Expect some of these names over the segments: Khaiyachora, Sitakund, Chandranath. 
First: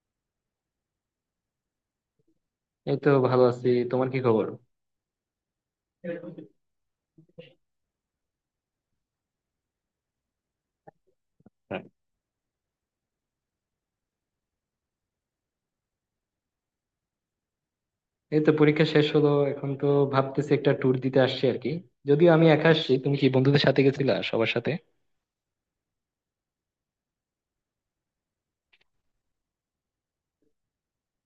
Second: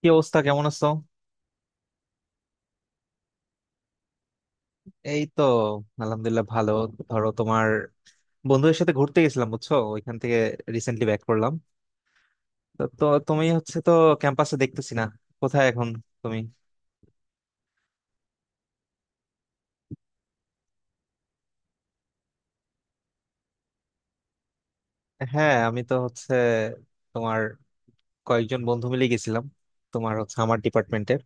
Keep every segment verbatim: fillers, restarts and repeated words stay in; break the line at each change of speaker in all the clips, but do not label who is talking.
কি অবস্থা? কেমন আছো?
এই তো ভালো আছি, তোমার কি খবর?
এই তো আলহামদুলিল্লাহ ভালো। ধরো, তোমার বন্ধুদের সাথে ঘুরতে গেছিলাম, বুঝছো, ওইখান থেকে রিসেন্টলি ব্যাক করলাম।
হ্যাঁ,
তো তো তুমি হচ্ছে তো ক্যাম্পাসে দেখতেছি না, কোথায় এখন তুমি?
এই তো পরীক্ষা শেষ হলো। এখন তো ভাবতেছি একটা ট্যুর দিতে আসছি আর কি। যদিও আমি একা আসছি। তুমি কি বন্ধুদের সাথে গেছিলা, সবার সাথে?
হ্যাঁ, আমি তো হচ্ছে তোমার কয়েকজন বন্ধু মিলে গেছিলাম। তোমার হচ্ছে আমার ডিপার্টমেন্টের।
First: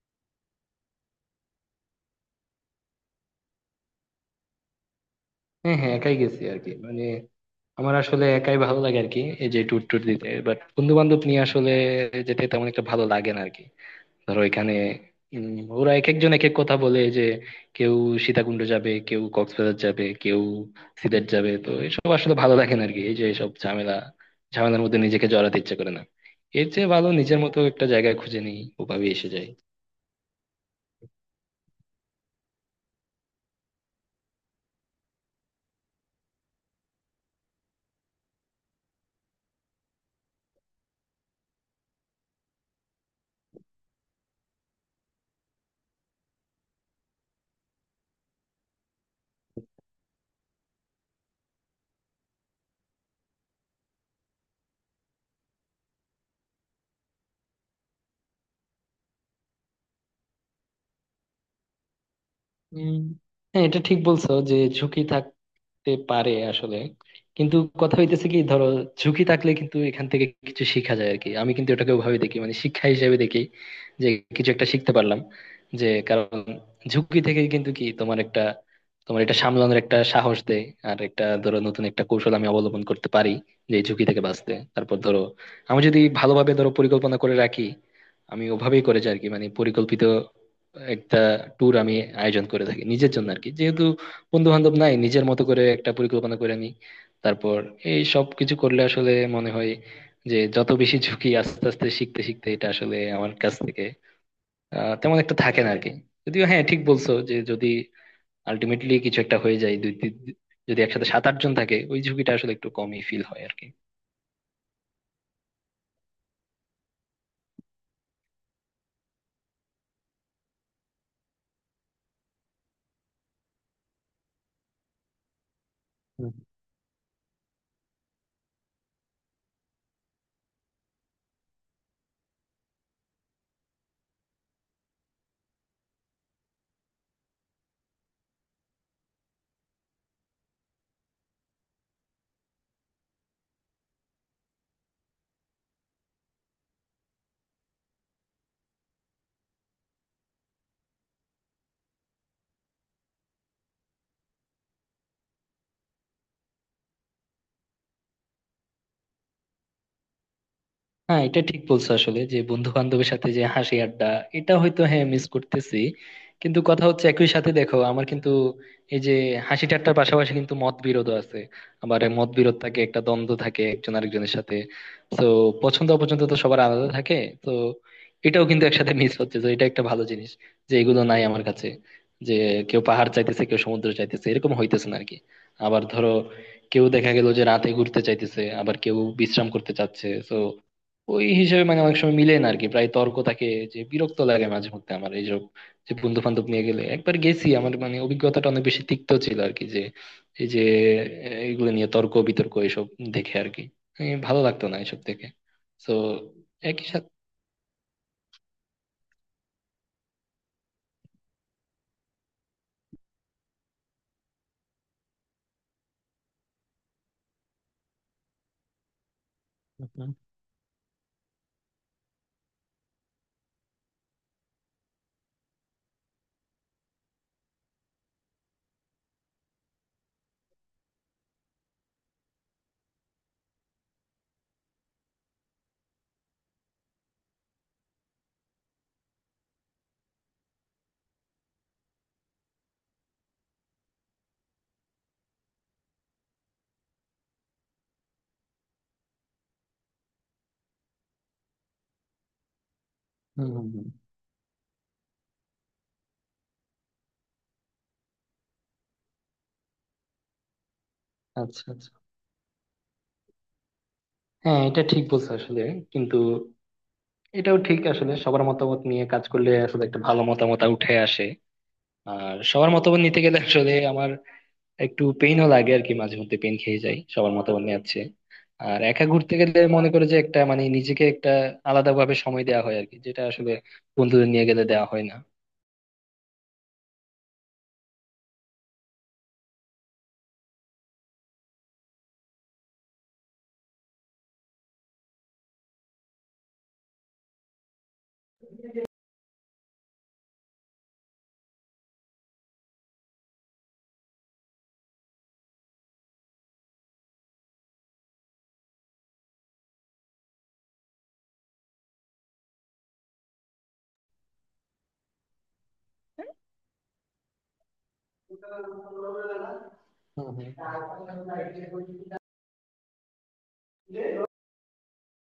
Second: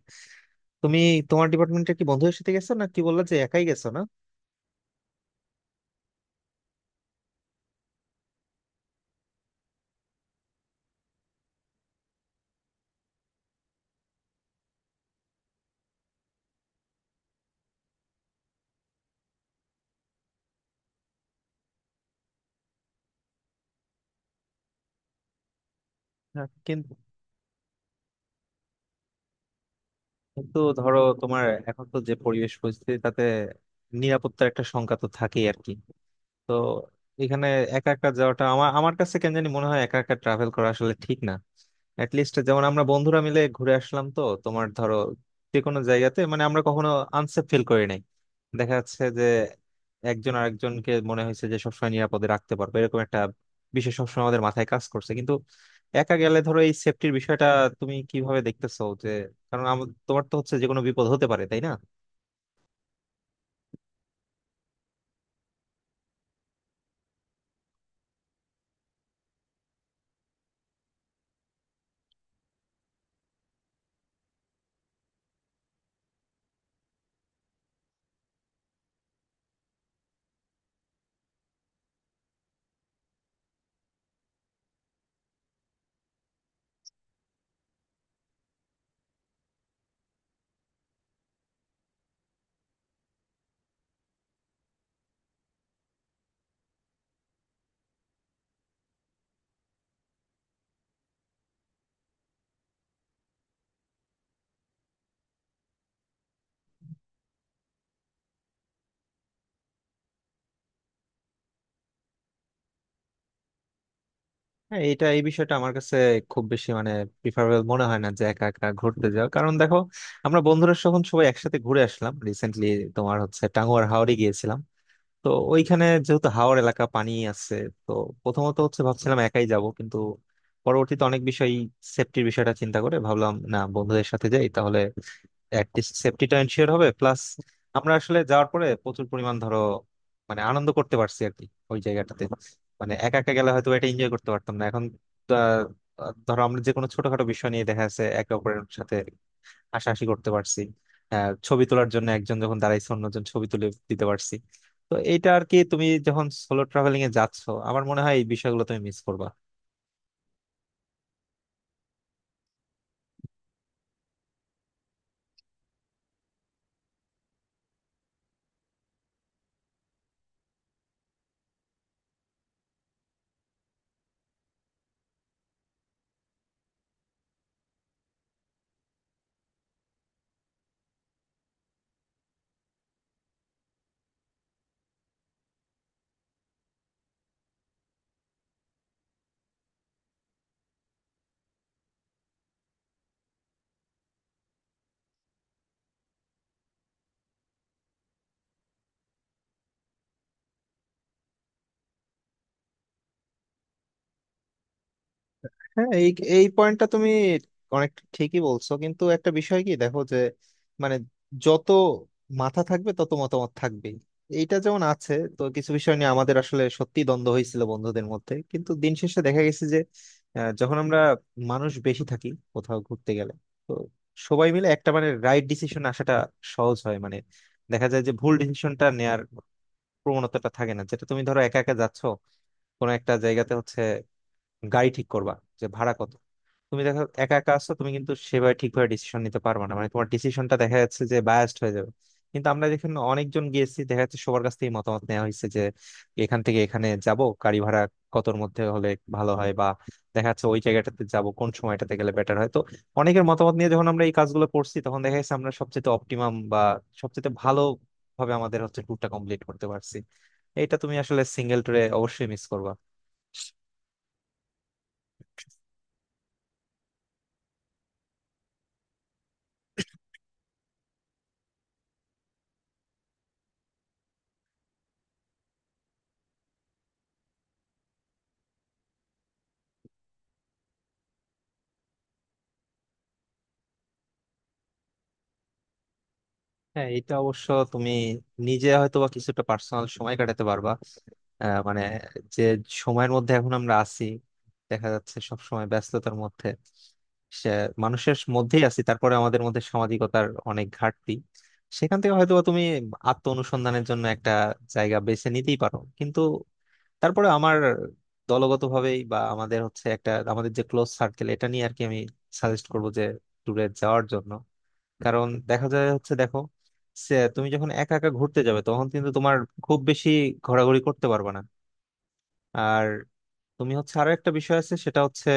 তুমি তোমার ডিপার্টমেন্টের কি বন্ধুদের সাথে গেছো, না কি বললা যে একাই গেছো না?
হ্যাঁ হ্যাঁ, একাই গেছি আর কি, মানে আমার আসলে একাই ভালো লাগে আর কি, এই যে ট্যুর ট্যুর দিতে। বাট বন্ধু বান্ধব নিয়ে আসলে যেতে তেমন একটা ভালো লাগে না আর কি। ধরো এখানে উম, ওরা এক একজন এক এক কথা বলে যে, কেউ সীতাকুণ্ড যাবে, কেউ কক্সবাজার যাবে, কেউ সিলেট যাবে। তো এসব আসলে ভালো লাগে না আরকি, এই যে এসব ঝামেলা ঝামেলার মধ্যে নিজেকে জড়াতে ইচ্ছে করে না।
হ্যাঁ,
এর চেয়ে
কিন্তু
ভালো নিজের মতো একটা জায়গায় খুঁজে নিই, ওভাবে এসে যায়।
কিন্তু ধরো তোমার এখন তো যে পরিবেশ পরিস্থিতি, তাতে নিরাপত্তার একটা শঙ্কা তো থাকেই আর কি। তো এখানে একা একা যাওয়াটা আমার আমার কাছে কেন জানি মনে হয় একা একা ট্রাভেল করা আসলে ঠিক না। অ্যাটলিস্ট যেমন আমরা বন্ধুরা মিলে ঘুরে আসলাম তো, তোমার ধরো যে কোনো জায়গাতে মানে আমরা কখনো আনসেফ ফিল করি নাই। দেখা যাচ্ছে যে একজন আরেকজনকে মনে হয়েছে যে সবসময় নিরাপদে রাখতে পারবে, এরকম একটা বিষয় সবসময় আমাদের মাথায় কাজ করছে। কিন্তু একা গেলে ধরো এই সেফটির বিষয়টা তুমি কিভাবে দেখতেছো? যে কারণ আমার তোমার তো হচ্ছে যে কোনো বিপদ হতে পারে, তাই না?
হম। হ্যাঁ, এটা ঠিক বলছো যে ঝুঁকি তে পারে আসলে। কিন্তু কথা হইতেছে কি, ধরো ঝুঁকি থাকলে কিন্তু এখান থেকে কিছু শিখা যায় আর কি। আমি কিন্তু এটাকে ওভাবে দেখি, মানে শিক্ষা হিসেবে দেখি, যে কিছু একটা শিখতে পারলাম। যে কারণ ঝুঁকি থেকে কিন্তু কি, তোমার একটা তোমার এটা সামলানোর একটা সাহস দেয়। আর একটা ধরো নতুন একটা কৌশল আমি অবলম্বন করতে পারি, যে এই ঝুঁকি থেকে বাঁচতে। তারপর ধরো আমি যদি ভালোভাবে ধরো পরিকল্পনা করে রাখি, আমি ওভাবেই করে যাই আর কি, মানে পরিকল্পিত একটা ট্যুর আমি আয়োজন করে থাকি নিজের জন্য আর কি। যেহেতু বন্ধু বান্ধব নাই, নিজের মতো করে একটা পরিকল্পনা করে নি। তারপর এই সব কিছু করলে আসলে মনে হয় যে, যত বেশি ঝুঁকি আস্তে আস্তে শিখতে শিখতে এটা আসলে আমার কাছ থেকে আহ, তেমন একটা থাকে না আরকি। যদিও হ্যাঁ, ঠিক বলছো যে যদি আলটিমেটলি কিছু একটা হয়ে যায়, দুই তিন- যদি একসাথে সাত আট জন থাকে ওই ঝুঁকিটা আসলে একটু কমই ফিল হয় আরকি।
হ্যাঁ, এটা এই বিষয়টা আমার কাছে খুব বেশি মানে প্রিফারেবল মনে হয় না যে একা একা ঘুরতে যাওয়া। কারণ দেখো, আমরা বন্ধুরা যখন সবাই একসাথে ঘুরে আসলাম রিসেন্টলি, তোমার হচ্ছে টাঙ্গুয়ার হাওরে গিয়েছিলাম। তো ওইখানে যেহেতু হাওর এলাকা, পানি আছে, তো প্রথমত হচ্ছে ভাবছিলাম একাই যাব, কিন্তু পরবর্তীতে অনেক বিষয়, সেফটির বিষয়টা চিন্তা করে ভাবলাম না, বন্ধুদের সাথে যাই তাহলে অ্যাটলিস্ট সেফটিটা এনশিওর হবে। প্লাস আমরা আসলে যাওয়ার পরে প্রচুর পরিমাণ ধরো মানে আনন্দ করতে পারছি আর কি ওই জায়গাটাতে। মানে একা একা গেলে হয়তো এটা এনজয় করতে পারতাম না। এখন আহ, ধরো আমরা যে কোনো ছোটখাটো বিষয় নিয়ে দেখা যাচ্ছে একে অপরের সাথে হাসাহাসি করতে পারছি। আহ, ছবি তোলার জন্য একজন যখন দাঁড়াইছে, অন্যজন ছবি তুলে দিতে পারছি। তো এইটা আর কি, তুমি যখন সোলো ট্রাভেলিং এ যাচ্ছ, আমার মনে হয় এই বিষয়গুলো তুমি মিস করবা।
হ্যাঁ, এটা ঠিক বলছো আসলে যে বন্ধু বান্ধবের সাথে যে হাসি আড্ডা, এটা হয়তো হ্যাঁ মিস করতেছি। কিন্তু কথা হচ্ছে একই সাথে দেখো আমার কিন্তু এই যে হাসি ঠাট্টার পাশাপাশি কিন্তু মত বিরোধ আছে। আবার এই মত বিরোধ থাকে, একটা দ্বন্দ্ব থাকে একজন আরেকজনের সাথে। তো পছন্দ অপছন্দ তো সবার আলাদা থাকে। তো এটাও কিন্তু একসাথে মিস হচ্ছে, তো এটা একটা ভালো জিনিস যে এগুলো নাই আমার কাছে। যে কেউ পাহাড় চাইতেছে, কেউ সমুদ্র চাইতেছে, এরকম হইতেছে না আরকি। আবার ধরো কেউ দেখা গেল যে রাতে ঘুরতে চাইতেছে, আবার কেউ বিশ্রাম করতে চাচ্ছে। তো ওই হিসেবে মানে অনেক সময় মিলে না আরকি, প্রায় তর্ক থাকে। যে বিরক্ত লাগে মাঝে মধ্যে আমার এইসব, যে বন্ধু বান্ধব নিয়ে গেলে একবার গেছি আমার মানে অভিজ্ঞতাটা অনেক বেশি তিক্ত ছিল আর কি, যে এই যে এগুলো নিয়ে তর্ক বিতর্ক এইসব দেখে আর কি এই ভালো লাগতো না এসব থেকে।
হ্যাঁ,
তো
এই এই পয়েন্টটা
একই
তুমি
সাথে
অনেক ঠিকই বলছো, কিন্তু একটা বিষয় কি দেখো যে মানে যত মাথা থাকবে তত মতামত থাকবেই। এইটা যেমন আছে, তো কিছু বিষয় নিয়ে আমাদের আসলে সত্যি দ্বন্দ্ব হয়েছিল বন্ধুদের মধ্যে, কিন্তু দিন শেষে দেখা গেছে যে
হুম।
আহ, যখন আমরা মানুষ বেশি থাকি কোথাও ঘুরতে গেলে, তো সবাই মিলে একটা মানে রাইট ডিসিশন আসাটা সহজ হয়। মানে দেখা যায় যে ভুল ডিসিশনটা নেয়ার প্রবণতাটা থাকে না। যেটা তুমি ধরো একা একা যাচ্ছ কোনো একটা জায়গাতে, হচ্ছে গাড়ি ঠিক করবা যে ভাড়া কত, তুমি দেখো একা একা আছো, তুমি কিন্তু সেভাবে ঠিকভাবে ডিসিশন নিতে পারবে না। মানে তোমার ডিসিশনটা দেখা যাচ্ছে যে বায়াসড হয়ে যাবে। কিন্তু আমরা যেখানে অনেকজন গিয়েছি দেখা যাচ্ছে সবার কাছ থেকে মতামত নেওয়া হয়েছে যে এখান থেকে এখানে যাব, গাড়ি ভাড়া কতর মধ্যে হলে ভালো হয়, বা দেখা যাচ্ছে ওই জায়গাটাতে যাব কোন সময়টাতে গেলে বেটার হয়। তো অনেকের
হম
মতামত
হম
নিয়ে যখন
হম।
আমরা এই কাজগুলো করছি, তখন দেখা যাচ্ছে আমরা সবচেয়ে অপটিমাম বা সবচেয়ে ভালো ভাবে আমাদের হচ্ছে ট্যুরটা কমপ্লিট করতে পারছি। এটা তুমি আসলে সিঙ্গেল
আচ্ছা
ট্যুরে
আচ্ছা,
অবশ্যই মিস করবা।
হ্যাঁ, এটা ঠিক বলছো আসলে। কিন্তু এটাও ঠিক আসলে, সবার মতামত নিয়ে কাজ করলে আসলে একটা ভালো মতামত উঠে আসে। আর সবার মতামত নিতে গেলে আসলে আমার একটু পেইনও লাগে আর কি, মাঝে মধ্যে পেন খেয়ে যাই সবার মতামত নিয়ে আছে। আর একা ঘুরতে গেলে মনে করে যে একটা, মানে নিজেকে একটা আলাদা ভাবে সময় দেওয়া হয় আর কি, যেটা আসলে বন্ধুদের নিয়ে গেলে দেওয়া হয় না।
হ্যাঁ, এটা অবশ্য তুমি নিজে হয়তো বা কিছুটা পার্সোনাল সময় কাটাতে পারবা। আহ, মানে যে সময়ের মধ্যে এখন আমরা আছি, দেখা যাচ্ছে সব সময় ব্যস্ততার মধ্যে, সে মানুষের মধ্যেই আছি, তারপরে আমাদের মধ্যে সামাজিকতার অনেক ঘাটতি। সেখান থেকে হয়তোবা তুমি আত্ম অনুসন্ধানের জন্য একটা জায়গা বেছে নিতেই পারো, কিন্তু তারপরে আমার দলগতভাবেই বা আমাদের হচ্ছে একটা, আমাদের যে ক্লোজ সার্কেল এটা নিয়ে আর কি, আমি সাজেস্ট করবো যে ট্যুরে যাওয়ার জন্য। কারণ দেখা যায় হচ্ছে, দেখো, সে তুমি যখন একা একা ঘুরতে যাবে তখন কিন্তু তোমার খুব বেশি
হুম হুম।
ঘোরাঘুরি করতে পারবে না। আর তুমি হচ্ছে আরো একটা বিষয় আছে, সেটা হচ্ছে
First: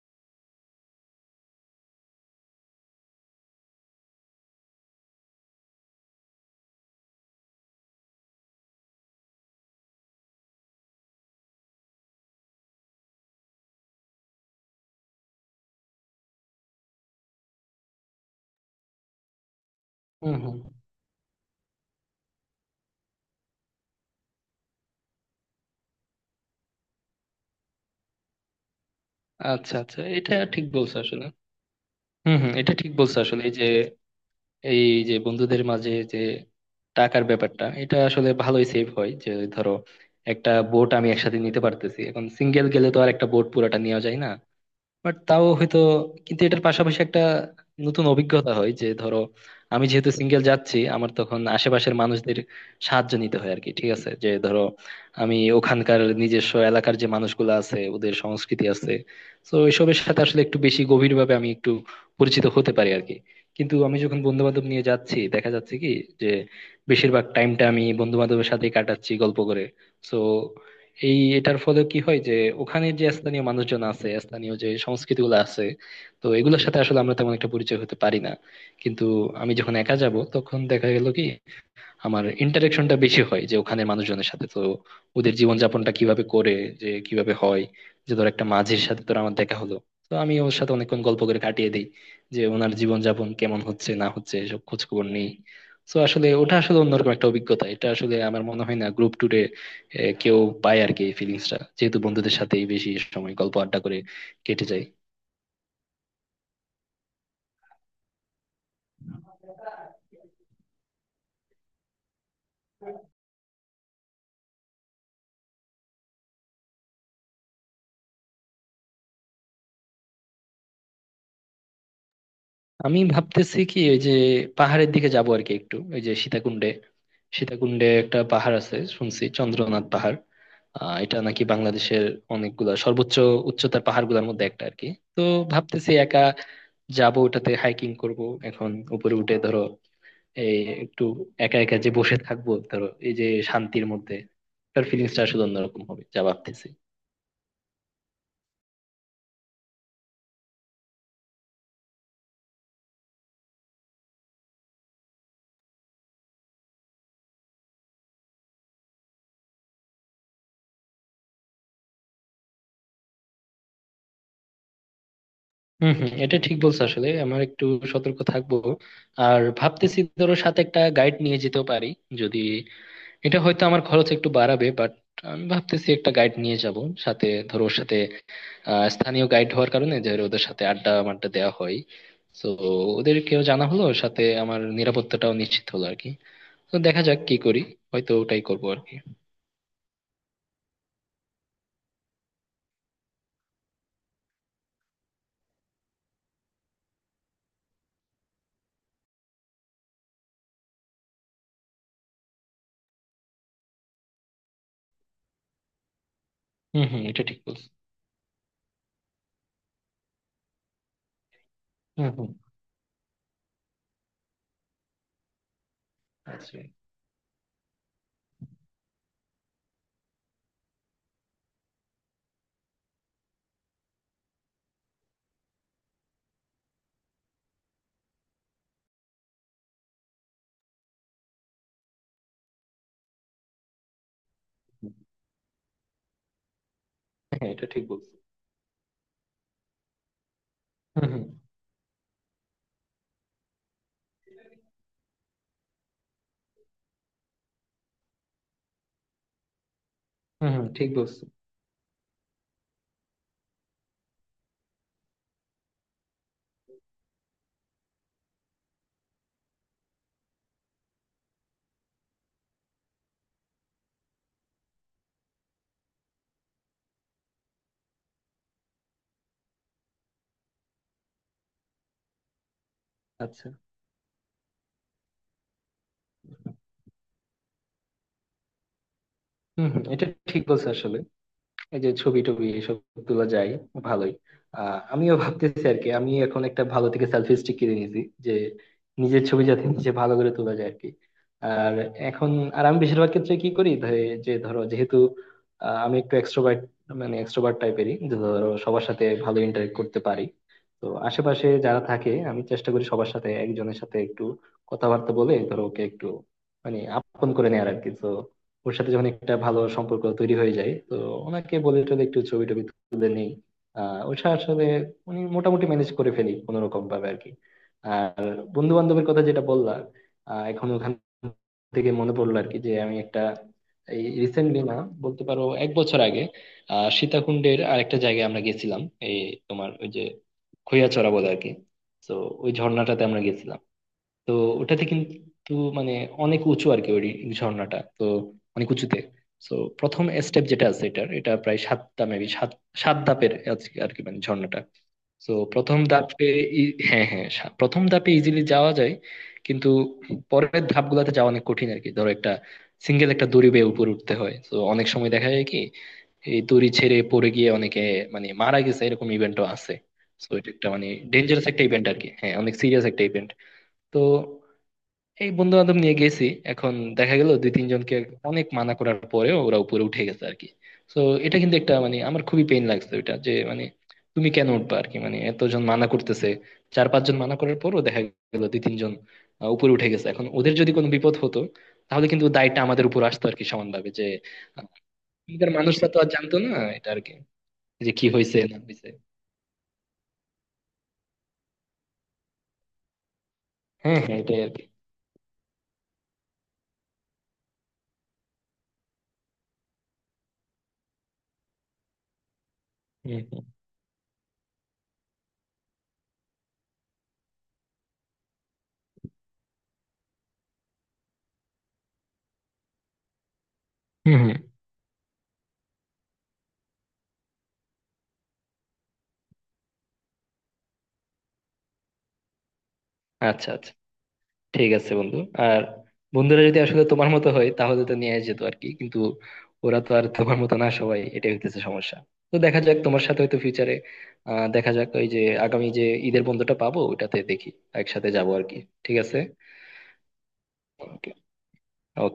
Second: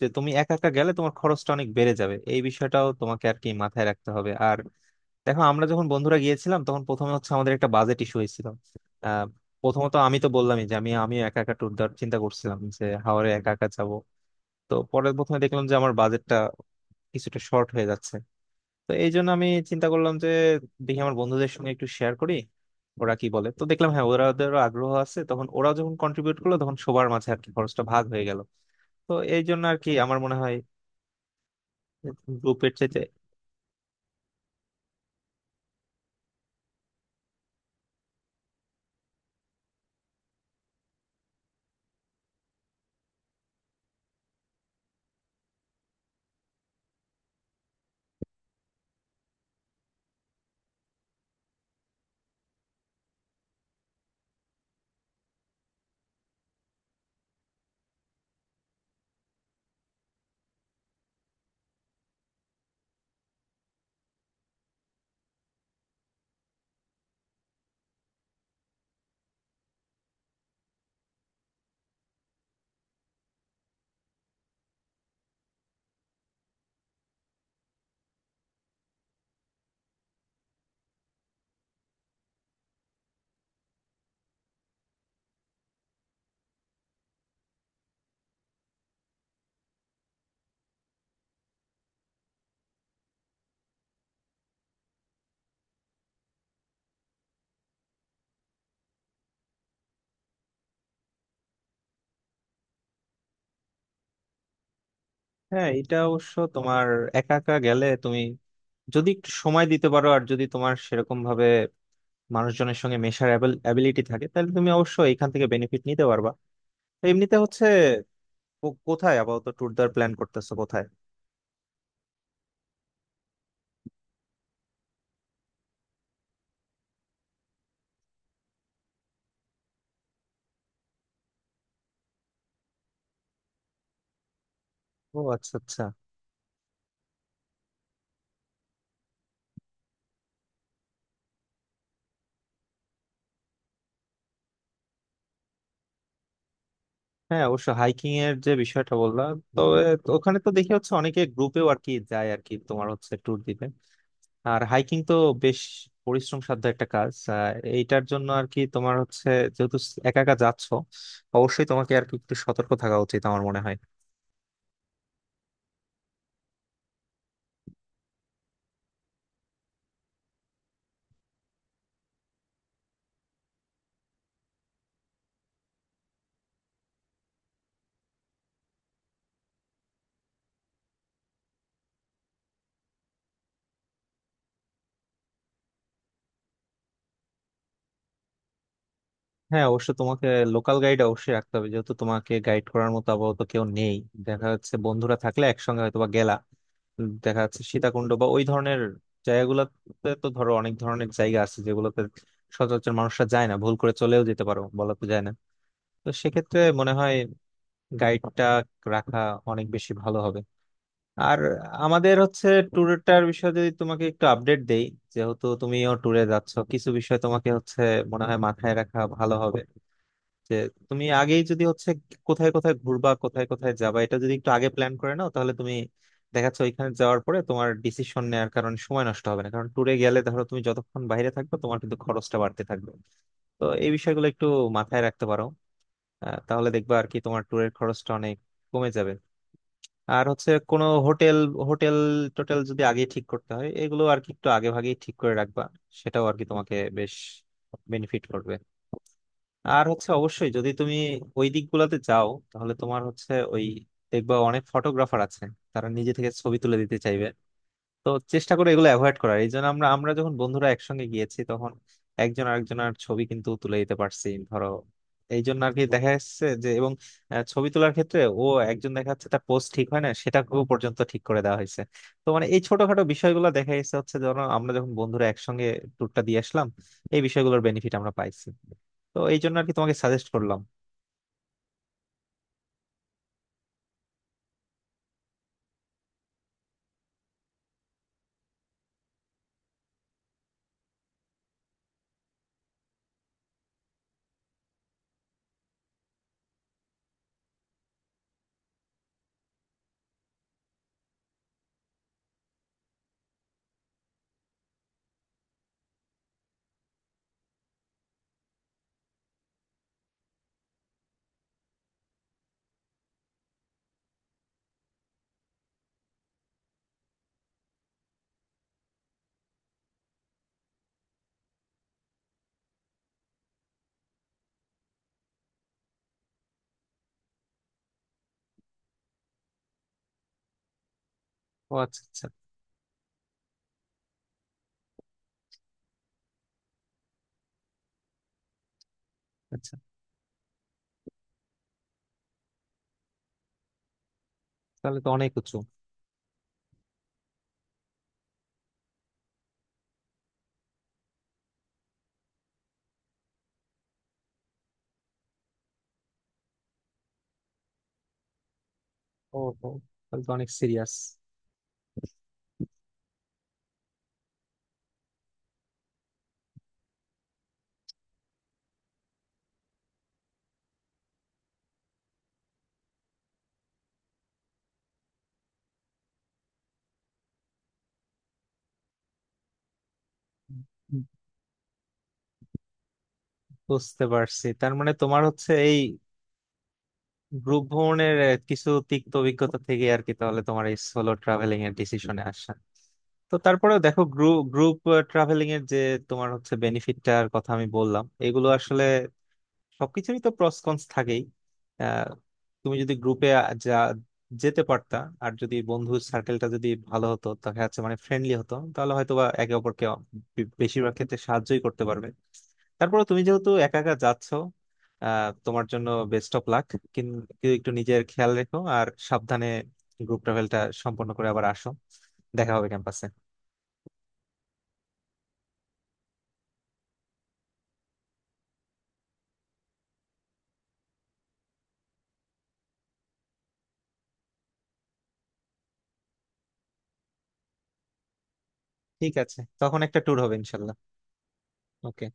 যে তুমি একা একা গেলে তোমার খরচটা অনেক বেড়ে যাবে, এই বিষয়টাও তোমাকে আর কি মাথায় রাখতে হবে। আর দেখো, আমরা যখন বন্ধুরা গিয়েছিলাম তখন প্রথমে হচ্ছে আমাদের একটা বাজেট ইস্যু হয়েছিল। আহ প্রথমত আমি তো বললামই যে আমি আমি একা একা ট্যুর দেওয়ার চিন্তা করছিলাম, যে হাওড়ে একা একা যাবো। তো পরে প্রথমে দেখলাম যে আমার বাজেটটা কিছুটা শর্ট হয়ে যাচ্ছে। তো এই জন্য আমি চিন্তা করলাম যে
হুম হুম।
দেখি আমার বন্ধুদের সঙ্গে একটু শেয়ার করি ওরা কি বলে। তো দেখলাম হ্যাঁ, ওরা ওদেরও আগ্রহ আছে। তখন ওরাও যখন কন্ট্রিবিউট করলো তখন সবার মাঝে আর কি খরচটা ভাগ হয়ে গেল। তো এই জন্য
আচ্ছা
আর কি
আচ্ছা,
আমার
এটা
মনে হয়
ঠিক বলছো আসলে। হুম হুম,
গ্রুপের
এটা ঠিক
চাইতে।
বলছো আসলে। এই যে এই যে বন্ধুদের মাঝে যে টাকার ব্যাপারটা, এটা আসলে ভালোই সেভ হয় যে, ধরো একটা বোট আমি একসাথে নিতে পারতেছি। এখন সিঙ্গেল গেলে তো আর একটা বোট পুরাটা নেওয়া যায় না। বাট তাও হয়তো, কিন্তু এটার পাশাপাশি একটা নতুন অভিজ্ঞতা হয়, যে ধরো আমি যেহেতু সিঙ্গেল যাচ্ছি, আমার তখন আশেপাশের মানুষদের সাহায্য নিতে হয় আর কি। ঠিক আছে, যে ধরো আমি ওখানকার নিজস্ব এলাকার যে মানুষগুলো আছে, ওদের সংস্কৃতি আছে, তো এসবের সাথে আসলে একটু বেশি গভীরভাবে আমি একটু পরিচিত হতে পারি আর কি। কিন্তু আমি যখন বন্ধু বান্ধব নিয়ে যাচ্ছি, দেখা যাচ্ছে কি যে বেশিরভাগ টাইমটা আমি বন্ধু বান্ধবের সাথেই কাটাচ্ছি গল্প করে। তো এই এটার ফলে কি হয় যে, ওখানের যে স্থানীয় মানুষজন আছে, স্থানীয় যে সংস্কৃতি গুলো আছে, তো এগুলোর সাথে আসলে আমরা তেমন একটা পরিচয় হতে পারি না। কিন্তু আমি যখন একা যাব তখন দেখা গেল কি, আমার ইন্টারেকশনটা বেশি হয় যে ওখানে মানুষজনের সাথে। তো ওদের জীবনযাপনটা কিভাবে করে, যে কিভাবে হয়, যে ধর একটা মাঝির সাথে তোর আমার দেখা হলো, তো আমি ওর সাথে অনেকক্ষণ গল্প করে কাটিয়ে দিই, যে ওনার জীবনযাপন কেমন হচ্ছে না হচ্ছে সব খোঁজ খবর নেই। তো আসলে ওটা আসলে অন্যরকম একটা অভিজ্ঞতা। এটা আসলে আমার মনে হয় না গ্রুপ ট্যুরে কেউ পায় আর কি এই ফিলিংসটা, যেহেতু বন্ধুদের সাথেই বেশি সময় গল্প আড্ডা করে কেটে যায়।
হ্যাঁ, এটা অবশ্য তোমার, একা একা গেলে তুমি যদি একটু সময় দিতে পারো আর যদি তোমার সেরকম ভাবে মানুষজনের সঙ্গে মেশার অ্যাবিলিটি থাকে তাহলে তুমি অবশ্যই এখান থেকে বেনিফিট নিতে পারবা। তো এমনিতে হচ্ছে কো- কোথায় আপাতত ট্যুর দেওয়ার প্ল্যান করতেছো, কোথায়?
আমি ভাবতেছি কি, ওই যে পাহাড়ের দিকে যাবো আর কি, একটু ওই যে সীতাকুণ্ডে সীতাকুণ্ডে একটা পাহাড় আছে শুনছি, চন্দ্রনাথ পাহাড়। আহ এটা নাকি বাংলাদেশের অনেকগুলা সর্বোচ্চ উচ্চতার পাহাড়গুলোর মধ্যে একটা আর কি।
ও
তো
আচ্ছা, আচ্ছা।
ভাবতেছি একা যাব, ওটাতে হাইকিং করব। এখন উপরে উঠে ধরো এই একটু একা একা যে বসে থাকবো, ধরো এই যে শান্তির মধ্যে, তার ফিলিংসটা আসলে অন্যরকম হবে যা ভাবতেছি।
হ্যাঁ, অবশ্য হাইকিং এর যে বিষয়টা বললাম, তবে ওখানে তো দেখি হচ্ছে অনেকে গ্রুপেও আর কি যায় আর কি, তোমার হচ্ছে ট্যুর দিতে। আর হাইকিং তো বেশ পরিশ্রম সাধ্য একটা কাজ। আহ, এইটার জন্য আর কি তোমার হচ্ছে যেহেতু একা একা যাচ্ছ, অবশ্যই তোমাকে আর কি একটু সতর্ক থাকা উচিত আমার মনে হয়।
হম হম, এটা ঠিক বলছো আসলে। আমার একটু সতর্ক থাকবো। আর ভাবতেছি ধরো সাথে একটা গাইড নিয়ে যেতেও পারি, যদি। এটা হয়তো আমার খরচ একটু বাড়াবে, বাট আমি ভাবতেছি একটা গাইড নিয়ে যাব সাথে। ধরো ওর সাথে আহ, স্থানীয় গাইড হওয়ার কারণে যে ওদের সাথে আড্ডা মাড্ডা দেওয়া হয়, তো ওদেরকেও জানা হলো, সাথে আমার নিরাপত্তাটাও নিশ্চিত হলো আর কি। তো দেখা যাক কি করি, হয়তো ওটাই করবো আর কি।
হ্যাঁ, অবশ্য তোমাকে লোকাল গাইড অবশ্যই রাখতে হবে, যেহেতু তোমাকে গাইড করার মতো আপাতত কেউ নেই। দেখা যাচ্ছে বন্ধুরা থাকলে একসঙ্গে হয়তো বা গেলা। দেখা যাচ্ছে সীতাকুণ্ড বা ওই ধরনের জায়গাগুলোতে তো ধরো অনেক ধরনের জায়গা আছে যেগুলোতে সচরাচর মানুষরা যায় না, ভুল করে চলেও যেতে পারো, বলা তো যায় না। তো সেক্ষেত্রে
হম
মনে
হম,
হয়
এটা ঠিক বলছো।
গাইডটা রাখা অনেক বেশি ভালো হবে। আর
হুম
আমাদের
হুম।
হচ্ছে ট্যুরটার বিষয়ে যদি তোমাকে একটু আপডেট দেই, যেহেতু তুমিও ট্যুরে যাচ্ছ, কিছু বিষয় তোমাকে হচ্ছে মনে হয় মাথায় রাখা ভালো হবে। যে তুমি আগেই যদি হচ্ছে কোথায় কোথায় ঘুরবা, কোথায় কোথায় যাবা, এটা যদি একটু আগে প্ল্যান করে নাও তাহলে তুমি দেখাচ্ছে ওইখানে যাওয়ার পরে তোমার ডিসিশন নেওয়ার কারণে সময় নষ্ট হবে না। কারণ ট্যুরে গেলে ধরো তুমি যতক্ষণ বাইরে থাকবে তোমার কিন্তু খরচটা বাড়তে থাকবে। তো এই বিষয়গুলো একটু মাথায় রাখতে পারো। আহ, তাহলে দেখবা আর কি
আচ্ছা,
তোমার
হ্যাঁ, এটা
ট্যুরের
ঠিক
খরচটা
বলছো।
অনেক কমে যাবে। আর হচ্ছে কোনো
হুম হুম
হোটেল, হোটেল টোটেল যদি আগে ঠিক করতে হয় এগুলো আর কি একটু আগে ভাগেই ঠিক করে রাখবা, সেটাও আর কি তোমাকে বেশ বেনিফিট করবে। আর হচ্ছে অবশ্যই
হুম হুম,
যদি
ঠিক
তুমি
বলছো।
ওই দিকগুলোতে যাও তাহলে তোমার হচ্ছে ওই, দেখবা অনেক ফটোগ্রাফার আছে, তারা নিজে থেকে ছবি তুলে দিতে চাইবে। তো চেষ্টা করে এগুলো অ্যাভয়েড করার। এই জন্য আমরা আমরা যখন বন্ধুরা একসঙ্গে গিয়েছি তখন একজন আরেকজনের ছবি কিন্তু তুলে দিতে পারছি ধরো, এই জন্য আর কি দেখা যাচ্ছে যে এবং আহ, ছবি তোলার ক্ষেত্রে ও একজন দেখা যাচ্ছে তার পোস্ট ঠিক হয় না, সেটা ও পর্যন্ত ঠিক করে দেওয়া হয়েছে। তো মানে এই ছোটখাটো বিষয়গুলো
আচ্ছা।
দেখা যাচ্ছে হচ্ছে ধরো আমরা যখন বন্ধুরা একসঙ্গে ট্যুরটা দিয়ে আসলাম, এই বিষয়গুলোর বেনিফিট আমরা পাইছি। তো এই জন্য আর
হুম
কি
হুম,
তোমাকে
এটা
সাজেস্ট
ঠিক
করলাম।
বলছো আসলে। এই যে ছবি টবি এসব গুলো যাই, ভালোই। আহ আমিও ভাবতেছি আর কি, আমি এখন একটা ভালো থেকে সেলফি স্টিক কিনে নিয়েছি, যে নিজের ছবি যাতে নিজে ভালো করে তোলা যায় আর কি। আর এখন, আর আমি বেশিরভাগ ক্ষেত্রে কি করি, ধ- যে ধরো যেহেতু আহ, আমি একটু এক্সট্রোভার্ট, মানে এক্সট্রোভার্ট টাইপেরই, যে ধরো সবার সাথে ভালো ইন্টারেক্ট করতে পারি। তো আশেপাশে যারা থাকে আমি চেষ্টা করি সবার সাথে, একজনের সাথে একটু কথাবার্তা বলে, ধরো ওকে একটু মানে আপন করে নেয়ার আর কি। তো ওর সাথে যখন একটা ভালো সম্পর্ক তৈরি হয়ে যায়, তো ওনাকে বলে টলে একটু ছবি টবি তুলে নেই। আহ ওর সাথে আসলে উনি মোটামুটি ম্যানেজ করে ফেলি কোনো রকম ভাবে আর কি। আর বন্ধু বান্ধবের কথা যেটা বললাম, আহ এখন ওখান থেকে মনে পড়লো আর কি, যে আমি একটা, এই রিসেন্টলি না, বলতে পারো এক বছর আগে, আহ সীতাকুণ্ডের আরেকটা জায়গায় আমরা গেছিলাম, এই তোমার ওই যে খৈয়াছড়া বলে আর কি।
ও আচ্ছা,
তো
আচ্ছা।
ওই ঝর্ণাটাতে আমরা গেছিলাম। তো ওটাতে কিন্তু মানে অনেক উঁচু আর কি, ওই ঝর্ণাটা তো অনেক উঁচুতে। তো
আচ্ছা,
প্রথম স্টেপ যেটা আছে এটার, এটা প্রায় সাতটা মেবি, সাত সাত ধাপের আছে আর কি, মানে ঝর্ণাটা।
তাহলে তো অনেক
তো
উঁচু।
প্রথম ধাপে ই- হ্যাঁ হ্যাঁ, সা- প্রথম ধাপে ইজিলি যাওয়া যায়। কিন্তু পরের ধাপগুলোতে যাওয়া অনেক কঠিন আর কি, ধরো একটা সিঙ্গেল একটা দড়ি বেয়ে উপরে উঠতে হয়। তো অনেক সময় দেখা যায় কি, এই দড়ি ছেড়ে পড়ে গিয়ে অনেকে মানে মারা গেছে, এরকম
ও
ইভেন্টও
হো,
আছে।
তাহলে তো
তো
অনেক
এটা একটা মানে
সিরিয়াস।
ডেঞ্জারাস একটা ইভেন্ট আর কি, হ্যাঁ অনেক সিরিয়াস একটা ইভেন্ট। তো এই বন্ধু বান্ধব নিয়ে গেছি, এখন দেখা গেল দুই তিনজনকে অনেক মানা করার পরে ওরা উপরে উঠে গেছে আর কি। তো এটা কিন্তু একটা মানে আমার খুবই পেইন লাগছে ওইটা যে, মানে তুমি কেন উঠবা আর কি, মানে এতজন মানা করতেছে। চার পাঁচজন মানা করার পরও দেখা গেল দুই তিনজন আহ, উপরে উঠে গেছে। এখন ওদের যদি কোনো বিপদ হতো, তাহলে কিন্তু দায়টা আমাদের উপর আসতো আর কি সমানভাবে,
বুঝতে
যে
পারছি,
আহ,
তার মানে তোমার
এখানকার
হচ্ছে এই
মানুষরা তো আর জানতো না এটা আর কি,
গ্রুপ
যে কি
ভ্রমণের আহ,
হয়েছে না
কিছু
হয়েছে।
তিক্ত অভিজ্ঞতা থেকে আর কি তাহলে তোমার এই সোলো ট্রাভেলিং এর ডিসিশনে আসা। তো তারপরেও
হ্যাঁ
দেখো
হ্যাঁ, এটাই
গ্রুপ
আর কি।
গ্রুপ ট্রাভেলিং এর যে তোমার হচ্ছে বেনিফিটটার কথা আমি বললাম, এগুলো আসলে সবকিছুরই তো প্রস কনস থাকেই। আহ, তুমি যদি
হম
গ্রুপে
হম
যা যেতে পারতা আর যদি বন্ধু সার্কেলটা যদি ভালো হতো, দেখা যাচ্ছে মানে ফ্রেন্ডলি হতো, তাহলে হয়তোবা একে অপরকে বে- বেশিরভাগ ক্ষেত্রে সাহায্যই করতে পারবে। তারপরে তুমি যেহেতু একা একা
হম
যাচ্ছ,
হম।
আহ, তোমার জন্য বেস্ট অফ লাক। কিন্তু একটু নিজের খেয়াল রেখো আর সাবধানে গ্রুপ ট্রাভেলটা সম্পন্ন করে আবার আসো। দেখা হবে ক্যাম্পাসে।
আচ্ছা আচ্ছা, ঠিক আছে বন্ধু। আর বন্ধুরা যদি আসলে তোমার মতো হয় তাহলে তো নিয়ে যেত আর কি, কিন্তু ওরা তো আর তোমার মতো না সবাই, এটাই হইতেছে সমস্যা। তো দেখা যাক তোমার সাথে হয়তো ফিউচারে, আহ দেখা যাক ওই যে আগামী যে ঈদের বন্ধুটা পাবো ওটাতে দেখি একসাথে যাবো আর কি। ঠিক
ঠিক
আছে।
আছে, তখন একটা ট্যুর হবে ইনশাল্লাহ।
ওকে। ওকে।
ওকে।